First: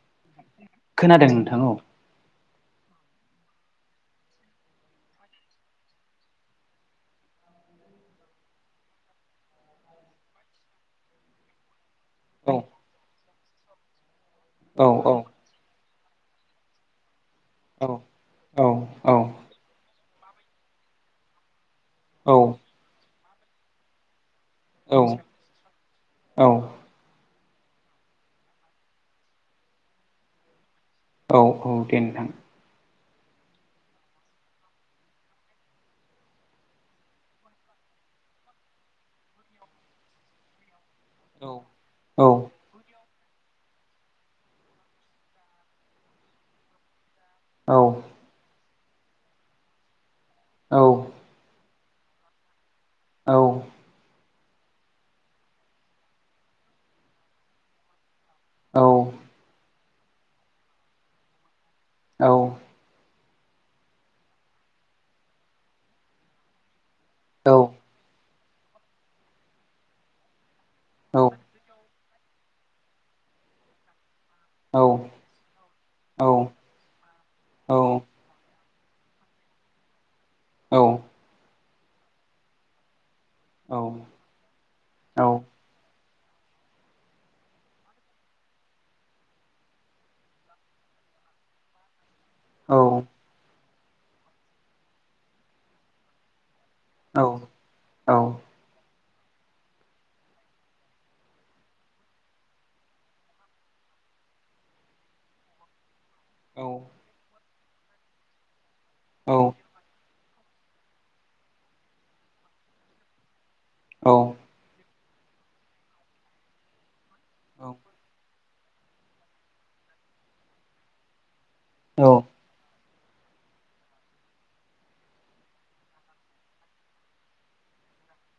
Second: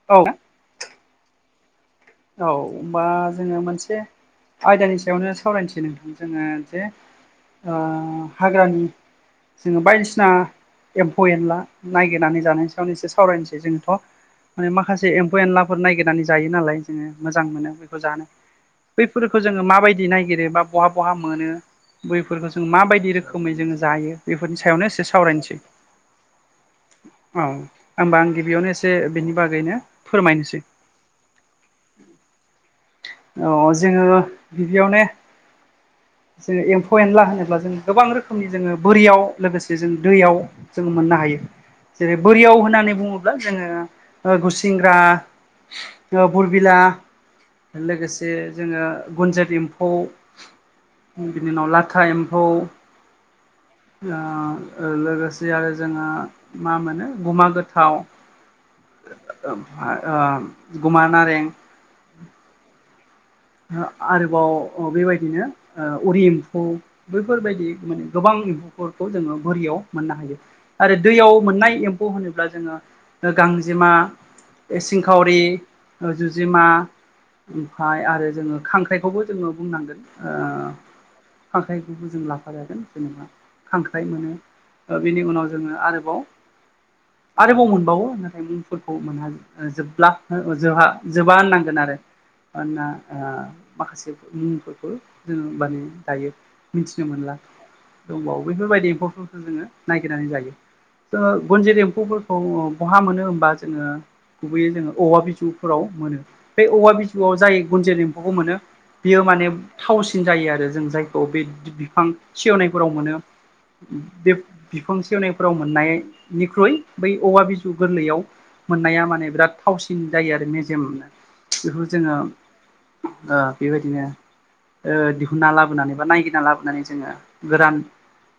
[unintelligible] खोनादों नोंथां औ। औ होमबा जोङो मोनसे आयदानि सायावनो सावरायनोसै नोंथां जोङो जे ओ हाग्रानि जोङो बायदिसिना एम्फौ एनला नायगिरनानै जानायनि सायावनो एसे सावरायनोसै जोंथ' माने औ माखासे एम्फौ एनलाफोर नायगिरनानै जायो नालाय। जोङो मोजां मोनो औ बेखौ जानो औ बैफोरखो जोङो माबायदियै नायगिरो बा बहा बहा मोनो बैफोरखो जों माबायदि रोखोमै जोङो जायो बेफोरनि सायावनो एसे सावरायनोसै। औ औ ओमबा आं गिबियावनो एसे बिनि बागैनो फोरमायनोसै। औ औ दे नोंथां। औ जोङो गिबियावनो जोङो एम्फौ एनला होनोब्ला जों गोबां रोखोमनि जोङो बोरियाव लोगोसे जों दैयाव जोङो मोननो हायो जेरै औ बोरियाव होनानै बुङो ब्ला जोङो ओ गुसिंग्रा ओ बुरबिला औ लोगोसे जोङो गुनजेत एम्फौ औ मुलि बिनि उनाव लाथा एम्फौ औ ओ लोगोसे आरो जोङो मा मोनो गुमा गोथाव ओ आ ओ गुमा नारें औ ओ आरोबाव बेबायदिनो ओ उरि इम्फौ बैफोरबायदि माने गोबां एम्फौफोरखौ जोङो बोरियाव मोननो हायो आरो दैयाव मोननाय एम फौ होनोब्ला जोङो गांजेमा सिंखावरि ओ जुजेमा ओमफाय आरो जोङो खांख्राइखौबो जोङो बुंनांगोन। ओ खांख्राइखोबो जों लाफा जागोन जेनेबा खांख्राइ मोनो। ओ बिनि उनाव जोङो आरोबाव आरोबाव मोनबावो नाथाय मुंफोरखौ मोनहा जोबला ओ जोहा-जोबा होननांगोन आरो। मानोना ओ माखासे मुंफोरखौ जोङो होमबानो दायो। मिथिनो मोनला दंबावो बेफोरबायदि एम्फौफोरखौ जोङो नागिरनानै जायो। जोङो गुनजेद एम्फौफोरखौ बहा मोनो होमबा जोङो गुबैयै जोङो औवा बिजौफोराव मोनो बे औवा बिजौआव जाय गुनजेद एम्फौखौ मोनो बियो माने थावसिन जायो आरो जों जायखौ बे बिफां सेवनायफोराव मोनो। उम बे बिफां सेवनायफोराव मोननायनिख्रुइ बै औवा बिजौ गोरलैयाव मोननाया माने बिराद थावसिन जायो आरो मेजेमनो बेखौ जोङो ओ बेबायदिनो ओ दिहुनना लाबोनानै बा नायगिरना लाबोनानै जोङो गोदान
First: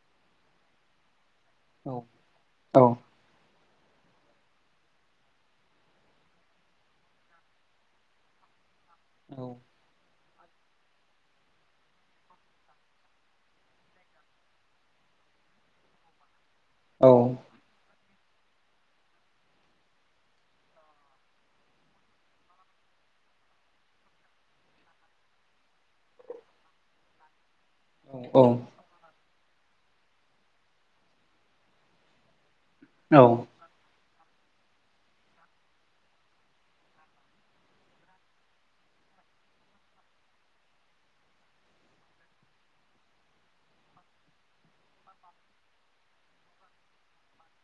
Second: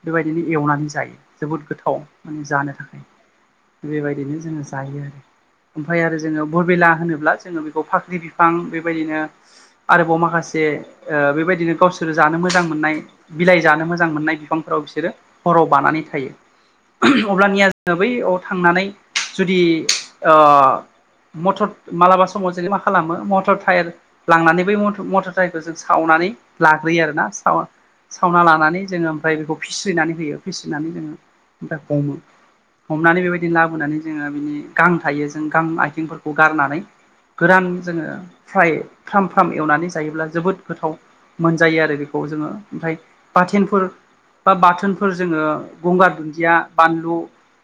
बेबायदिनो एवनानै जायो जोबोद गोथाव माने जानो थाखाय बेबायदिनो जोङो जायो आरो ओमफ्राय आरो जोङो बरबिला होनोब्ला जोङो बेखौ फाख्रि बिफां बेबायदिनो आरोबाव माखासे ओ बेबायदिनो गावसोर जानो मोजां मोननाय बिलाइ जानो मोजां मोननाय बिफांफोराव बिसोरो हराव बानानै थायो अब्लानिया जोङो बैयाव थांनानै जुदि ओ मटर मालाबा समाव जोंदि मा खालामो मटर थायेर लांनानै बै मटर थायेरखौ जों सावनानै लाग्रोयो आरोना साव सावना लानानै जोङो ओमफ्राय बेखौ फिसिनानै होयो फिसिनानै जोङो ओमफ्राय हमो हमनानै बेबायदिनो लाबोनानै जोङो बिनि गां थायो जों गां आथिंफोरखौ गारनानै गोरान जोङो फ्राय फ्राम फ्राम एवनानै जायोब्ला जोबोद गोथाव मोनजायो आरो बेखौ जोङो ओमफ्राय बाथेनफोर बा बाथोनफोर जोङो गंगार दुन्दिया बानलु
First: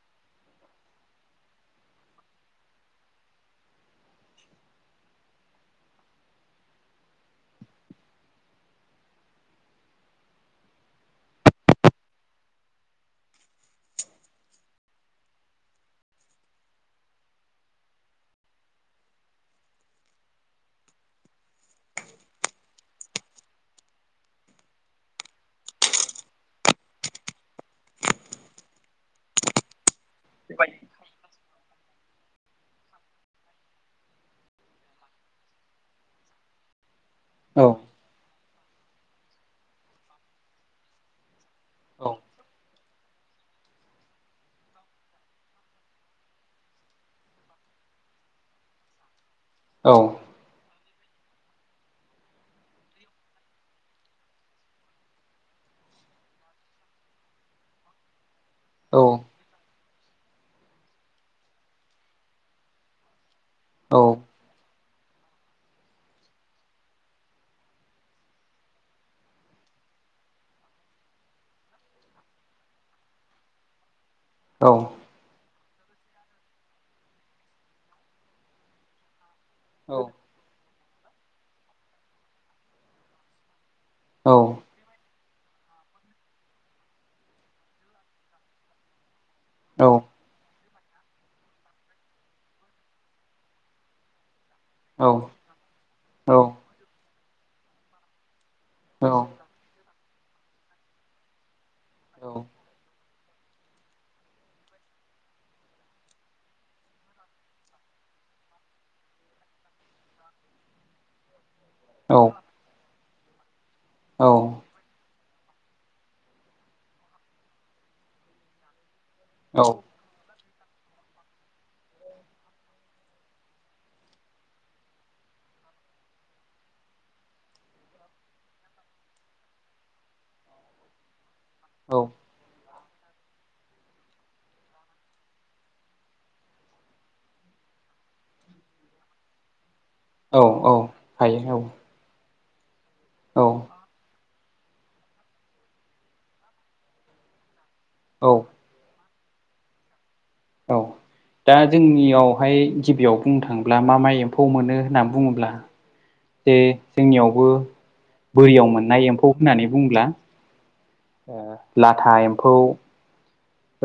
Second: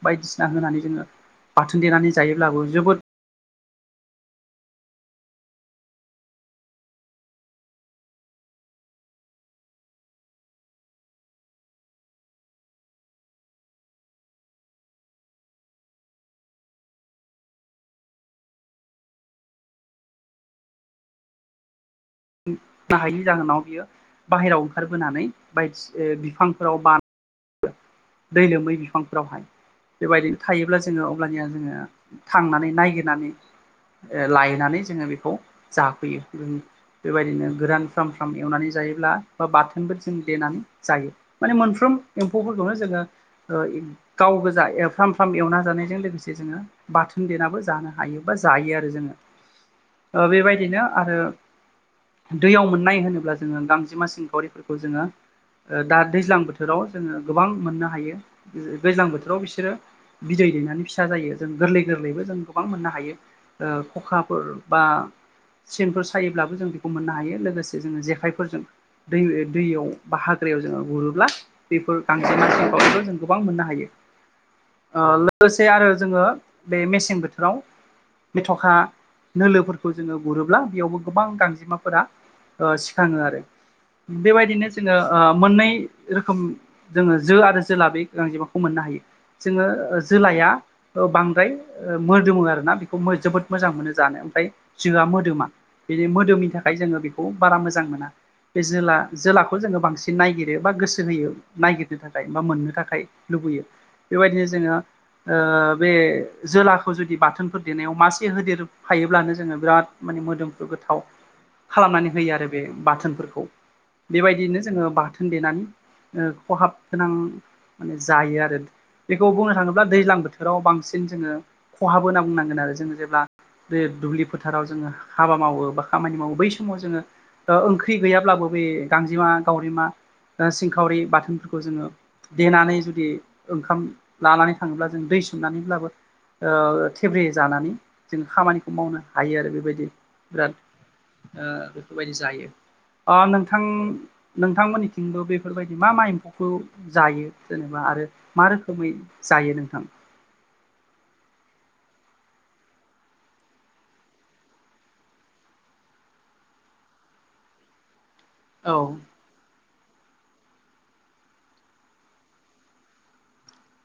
बायदिसिना होनानै जोङो बाथोन देनानै जायोब्लाबो जोबोद [inaudible] नो हायिनि जाहोनाव बियो बाहेरायाव ओंखारबोनानै ओ बायदि बिफांफोराव बा [inaudible] दै लोमै बिफांफोरावहाय बेबायदि थायोब्ला जोङो अब्लानिया जोङो थांनानै नायागिरनानै ओ लायनानै जोङो बेखौ जाफैयो जों बेबायदिनो गोरान फ्राम फ्राम एवनानै जायोब्ला बा बाथोनफोर जों देनानै जायो माने मोनफ्रोम एम्फौफोरखौनो जोङो ओ इउ गाव गोजा फ्राम फ्राम एवना जानायजों लोगोसे जोङो बाथोन देनाबो जानो हायो बा जायो आरो जोङो औ ओ बेबायदिनो आरो दैयाव मोननाय होनोब्ला जोङो गांजेमा सिंखावरिफोरखौ जोङो ओ दा दैज्लां बोथोराव जोङो गोबां मोननो हायो दैज्लां बोथोराव बिसोरो बिदै दैनानै फिसा जायो जों गोरलै गोरलैबो जों गोबां मोननो हायो ओ खखाफोर बा सेनफोर सायोब्लाबो जों बेखौ मोननो हायो लोगोसे जोङो जेखाइफोरजों दै दैयाव बा हाग्रायाव जोङो गुरोब्ला बेफोर गांजेमा सिनखावरिखौ जों गोबां मोननो हायो औ ओ लोगोसे आरो जोङो बे मेसें बोथोराव मेथ'खा नोलोफोरखौ जोङो गुरोब्ला बेयावबो गोबां गांजेमा फोरा ओ सिखाङो आरो बेबायदिनो नो ओ मोननै रोखोम जोङो जो आरो जोला बे गोनां जेमाखौ मोननो हायो जोङो जोलाया बांद्राय मोदोमो आरोना बेखौ जोबोद मोजां मोनो जानो ओमफ्राय जोआ औ मोदोमा बेनि औ मोदोमनि थाखाय जोङो बेखौ बारा मोजां मोना बे जोला औ जोलाखौ खौ जोङो बांसिन नायगिरो बा गोसो होयो नायगिरनो थाखाय बा मोननो थाखाय लुबैयो बेबायदिनो जोङो ओ बे जोलाखौ जुदि बाथोनफोर देनायाव मासे होदेरो हायोब्लानो जोङो बिराद माने मोदोमफ्रु गोथाव खालामनानै औ होयो आरो बे बाथोनफोरखौ औ बेबायदिनो जोङो बाथोन थोनदेनानै खहाब गोनां माने जायो आरो बेखौ बुंनो औ थाङोब्ला दैज्लां बोथोराव बांसिन जोङो खहाबो होनना बुंनांगोन आरो जोङो जेब्ला बे दुब्लि फोथाराव जोङो हाबा मावो बा खामानि मावो बै सम माव जोङो ओ ओंख्रि गैयाब्लाबो बे गांजेमा गावरिमा ना सिंखावरि बाथोनफोरखौ जोङो औ देनानै जुदि ओंखाम लानानै थाङोब्ला जों दै सोमनानैब्लाबो औ थेब्रे जानानै जों खामानिखौ मावनो हायो आरो बेबायदि औ बिराद औ ओ हायो बेफोरबायदि जायो ओ औ नोंथां नोंथांमोननिथिंबो बेफोरबायदि मा मा एम्फौखौ जायो जेनेबा आरो औ मा रोखोमै जायो नोंथां? औ दा जोंनियावहाय गिबियाव बुंनो थाङोब्ला मा मा एम्फौ मोनो होननानै बुङोब्ला जे जोंनियावबो औ बोरियाव मोननाय एम्फौ होननानै बुंब्ला ओ लाथा एम्फौ।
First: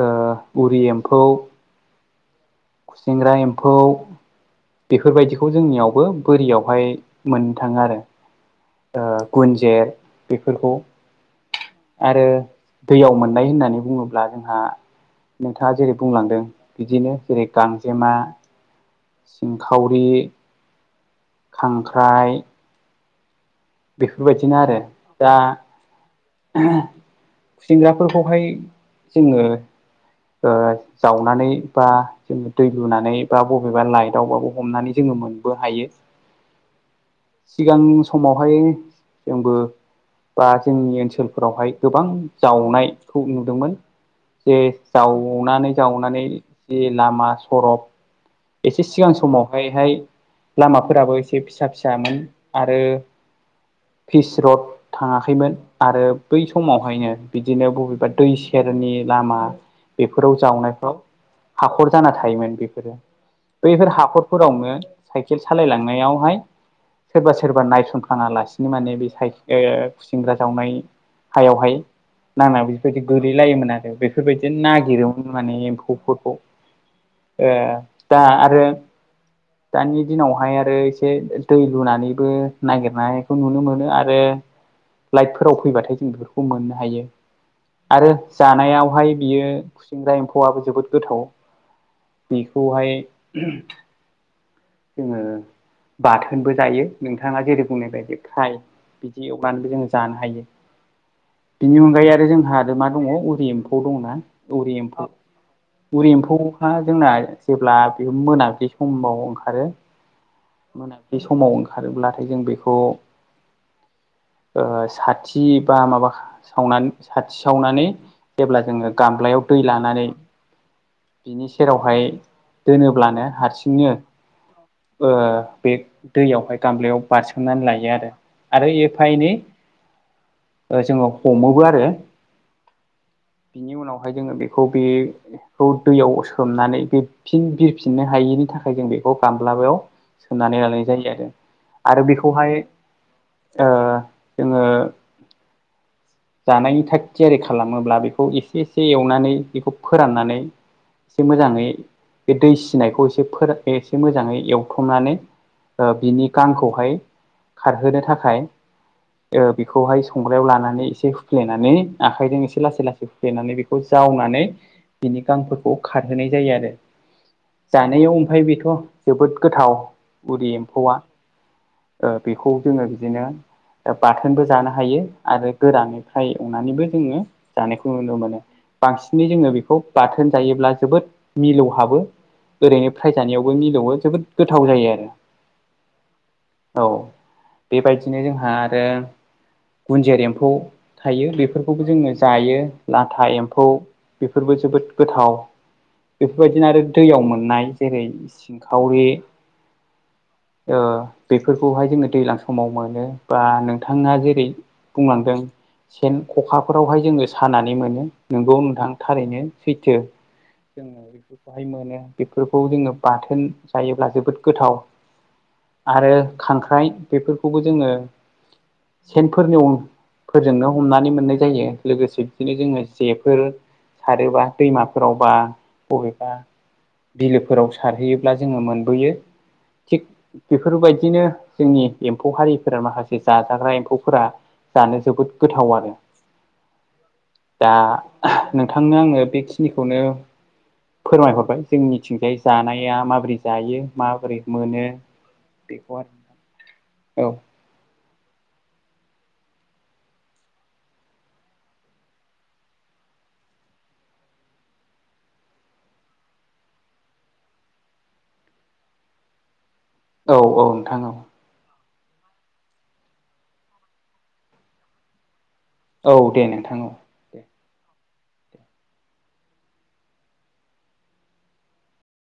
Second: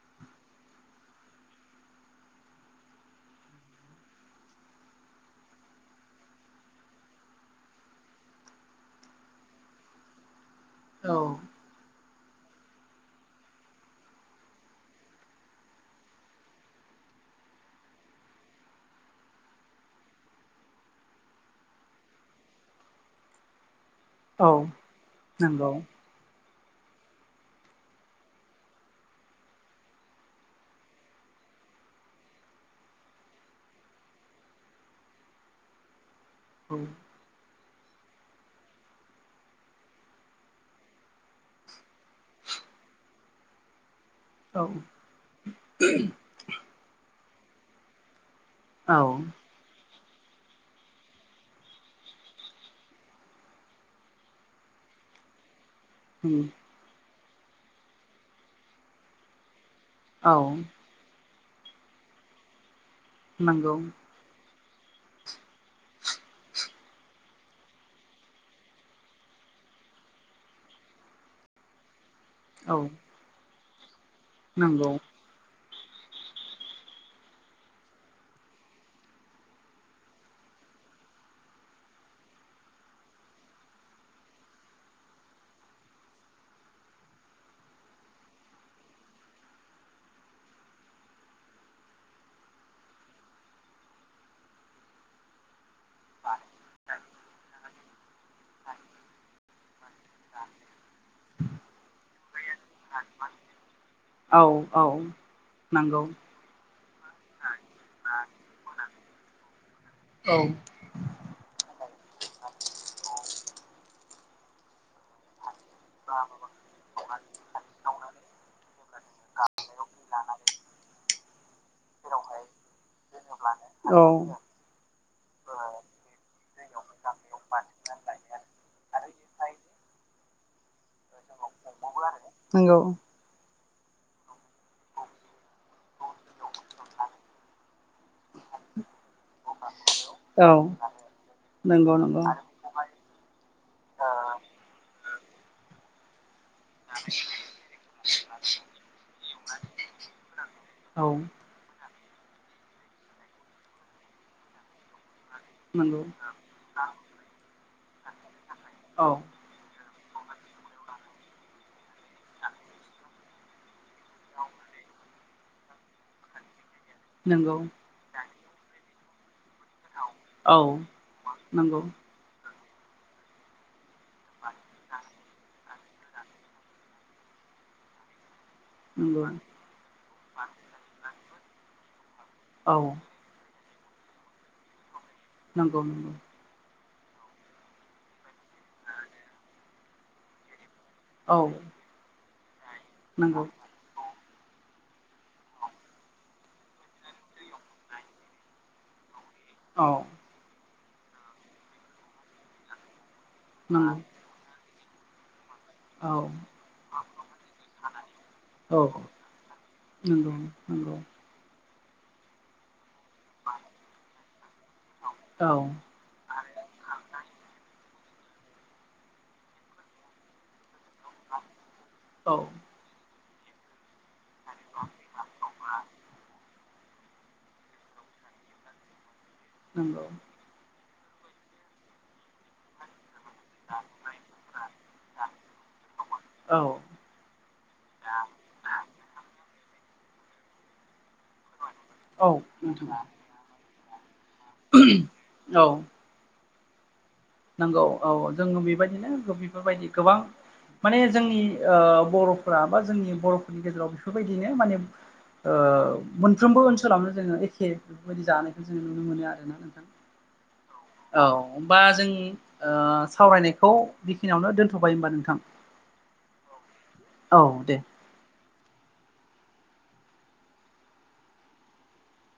ओ उरि एम्फौ खुसिंग्रा एम्फौ। बेफोरबायदिखौ जोंनियावबो बोरियावहाय मोननो थाङो आरो ओ गुनजेर बेफोरखौ औ आरो दैयाव मोननाय होननानै बुङोब्ला जोंहा नोंथाङा जेरै बुंलांदों बिदिनो जेरै गांजेमा, सिंखावरि। खांख्राइ, औ बिफोरबायदिनो आरो दा नंगौ खुंसेंग्राफोरखौहाय जोङो ओ जावनानै बा जोङो दै लुनानै बा बबेबा लाइटआवबाबो हमनानै जोङो मोनबो हायो। औ सिगां समावहाय जोंबो बा जोंनि ओनसोलफोरावहाय गोबां जावनायखौ नुदोंमोन। जे औ जावनानै जावनानै जि लामा सरब एसे औ सिगां समावहाय हाय लामाफोराबो एसे फिसा फिसामोन आरो फिस रड थाङाखैमोन आरो उम बै समावहायनो बिदिनो बबेबा दै सेरनि लामा औ बेफोराव जावनायफ्राव हाखर जाना थायोमोन बेफोरो नंगौ बैफोर हाखर फोरावनो साइकेल सालायलांनायावहाय सोरबा सोरबा नायसन फाङालासिनो माने बे साइ ओ खुसिंग्रा जावनाय हायावहाय नांनाय औ बेफोरबायदि गोलैलायोमोन आरो बेफोरबायदिनो नंगौ नागिरोमोन माने एम्फौफोरखौ। ओ दा आरो दानि दिनावहाय आरो इसे दै लुनानैबो नागिर नायखौ नुनो मोनो आरो लाइटफोराव फैबाथाय जों बेफोरखौ मोननो हायो। आरो जानायावहाय बियो खुसिंग्रा एम्फौआआबो जोबोद गोथाव। बेखौहाय [unintelligible] जोङो बाथोनबो जायो नोंथाङा जेरै बुंनाय बादि फ्राय बिदि एवनानैबो जों जानो हायो। बिनि अनगायै आरो जोंहा आरो मा दङ उरि एम्फौ दङ ना? औ उरि औ एम्फौ नंगौ उरि एम्फौ आ जोंना जेब्ला बे मोनाब्लि समाव ओंखारो औ मोनाबिलि समाव ओंखारोब्लाथाय जों बेखौ ओ साथि बा माबा सावनानै साथि सावनानै जेब्ला जोङो गामब्लायाव दै लानानै बिनि सेरावहाय दोनोब्लानो हारसिंनो नंगौ ओ बे दैयावहाय गामलायाव बारसोमनानै लायो आरो। आरो एफा एनै जोङो हमोबो आरो। नोंगौ बिनि उनावहाय जोङो बेखौ बे बेखौ दैयाव सोमनानै फिन बिरफिननो हायिनि थाखाय जों बे खौ गाम्लायाव नंगौ सोनानै लानाय जायो आरो आरो बेखौहाय ओ जोंङो जानायनि थाग थियारि खालामोब्ला बेखौ एसे एसे एवनानै बेखौ फोराननानै औ एसे मोजाङै बे दै सिनायखौ एसे फोरान एसे मोजाङै एवथुमनानै ओ नंगौ बिनि गांखौहाय खारहोनो थाखाय औ ओ बेखौहाय संग्रायाव लानानै एसे हुफ्लेनानै आखाइजों एसे लासै लासै हुफ्लेनानै बेखौ जावनानै बिनि गांफोरखौ खारहोनाय जायो आरो। नोंगौ जानायाव ओमफाय बेथ' जोबोद गोथाव उरि औ एम्फौआ नंगौ ओ बेखौ जोङो बिदिनो बाथोनबो जानो हायो आरो गोरानै फ्राय एवनानैबो जोङो जानायखौ नुनो मोनो। नंगौ बांसिनै जोङो बेखौ बाथोन जायोब्ला जोबोद मिलौहाबो औ ओरैनो फ्राय जानायाव बो मिलौवो जोबोद गोथाव जायो आरो। नांगौ नंगौ। औ बेबायदिनो जोंहा आरो गुन्जेर एम्फौ थायो औ बेफोरखौबो जोङो जायो लाथा नंगौ एम्फौ बेफोरबो जोबोद गोथाव। बेफोरबायदिनो आरो दैयाव मोननाय जेरै सिंखावरि औ ओ बेफोरखौहाय जोङो दैज्लां समाव मोनो बा नंगौ नोंथाङा जेरै बुंलांदों सेन औ ख'खाफोरावहाय जोङो सानानै मोनो। नोंगौ औ नोंथां थारैनो सैथो नंगौ नंगौ जोङो बेखौ बेहाय मोनो बेफोरखौ जोङो बाथोन जायोब्ला जोबोद गोथाव औ आरो खांख्राइ बेफोरखौबो जोङो सेनफोरनि फोरजोंनो हमनानै मोननाय जायो लोगोसे औ बिदिनो जोङो जेफोर सारोबा दैमाफोरावबा बबेबा बिलोफोराव सारहैयोब्ला जोङो मोनबोयो थिग नंगौ बेफोरबायदिनो जोंनि एम्फौ हारिफोरा माखासे जाजाग्रा एम्फौ फोरा जानो जोबोद गोथाव आरो। औ दा नोंथांनो आङो बेखिनिखौनो फोरमायहरबाय जों औ निथिंजाय जानाया नोंथाङा माबोरै जायो माबोरै मोनो औ बेखौ आरो औ। नंगौ औ जोङो बेबायदिनो बेफोरबायदि गोबां माने जोंनि ओ बर'फोरा बा जोंनि बर'फोरनि गेजेराव बेफोरबायदिनो माने ओ मोनफ्रोमबो ओनसोलावनो जोङो एखे बेफोरबायदि जानायखौ जोङो नुनो मोनो आरोना नोंथां। औ औ नोंथां औ। औ ओमबा जों ओ सावरायनायखौ बेखिनियावनो दोनथ'बाय ओमबा नोंथां। औ दे नोंथां औ औ दे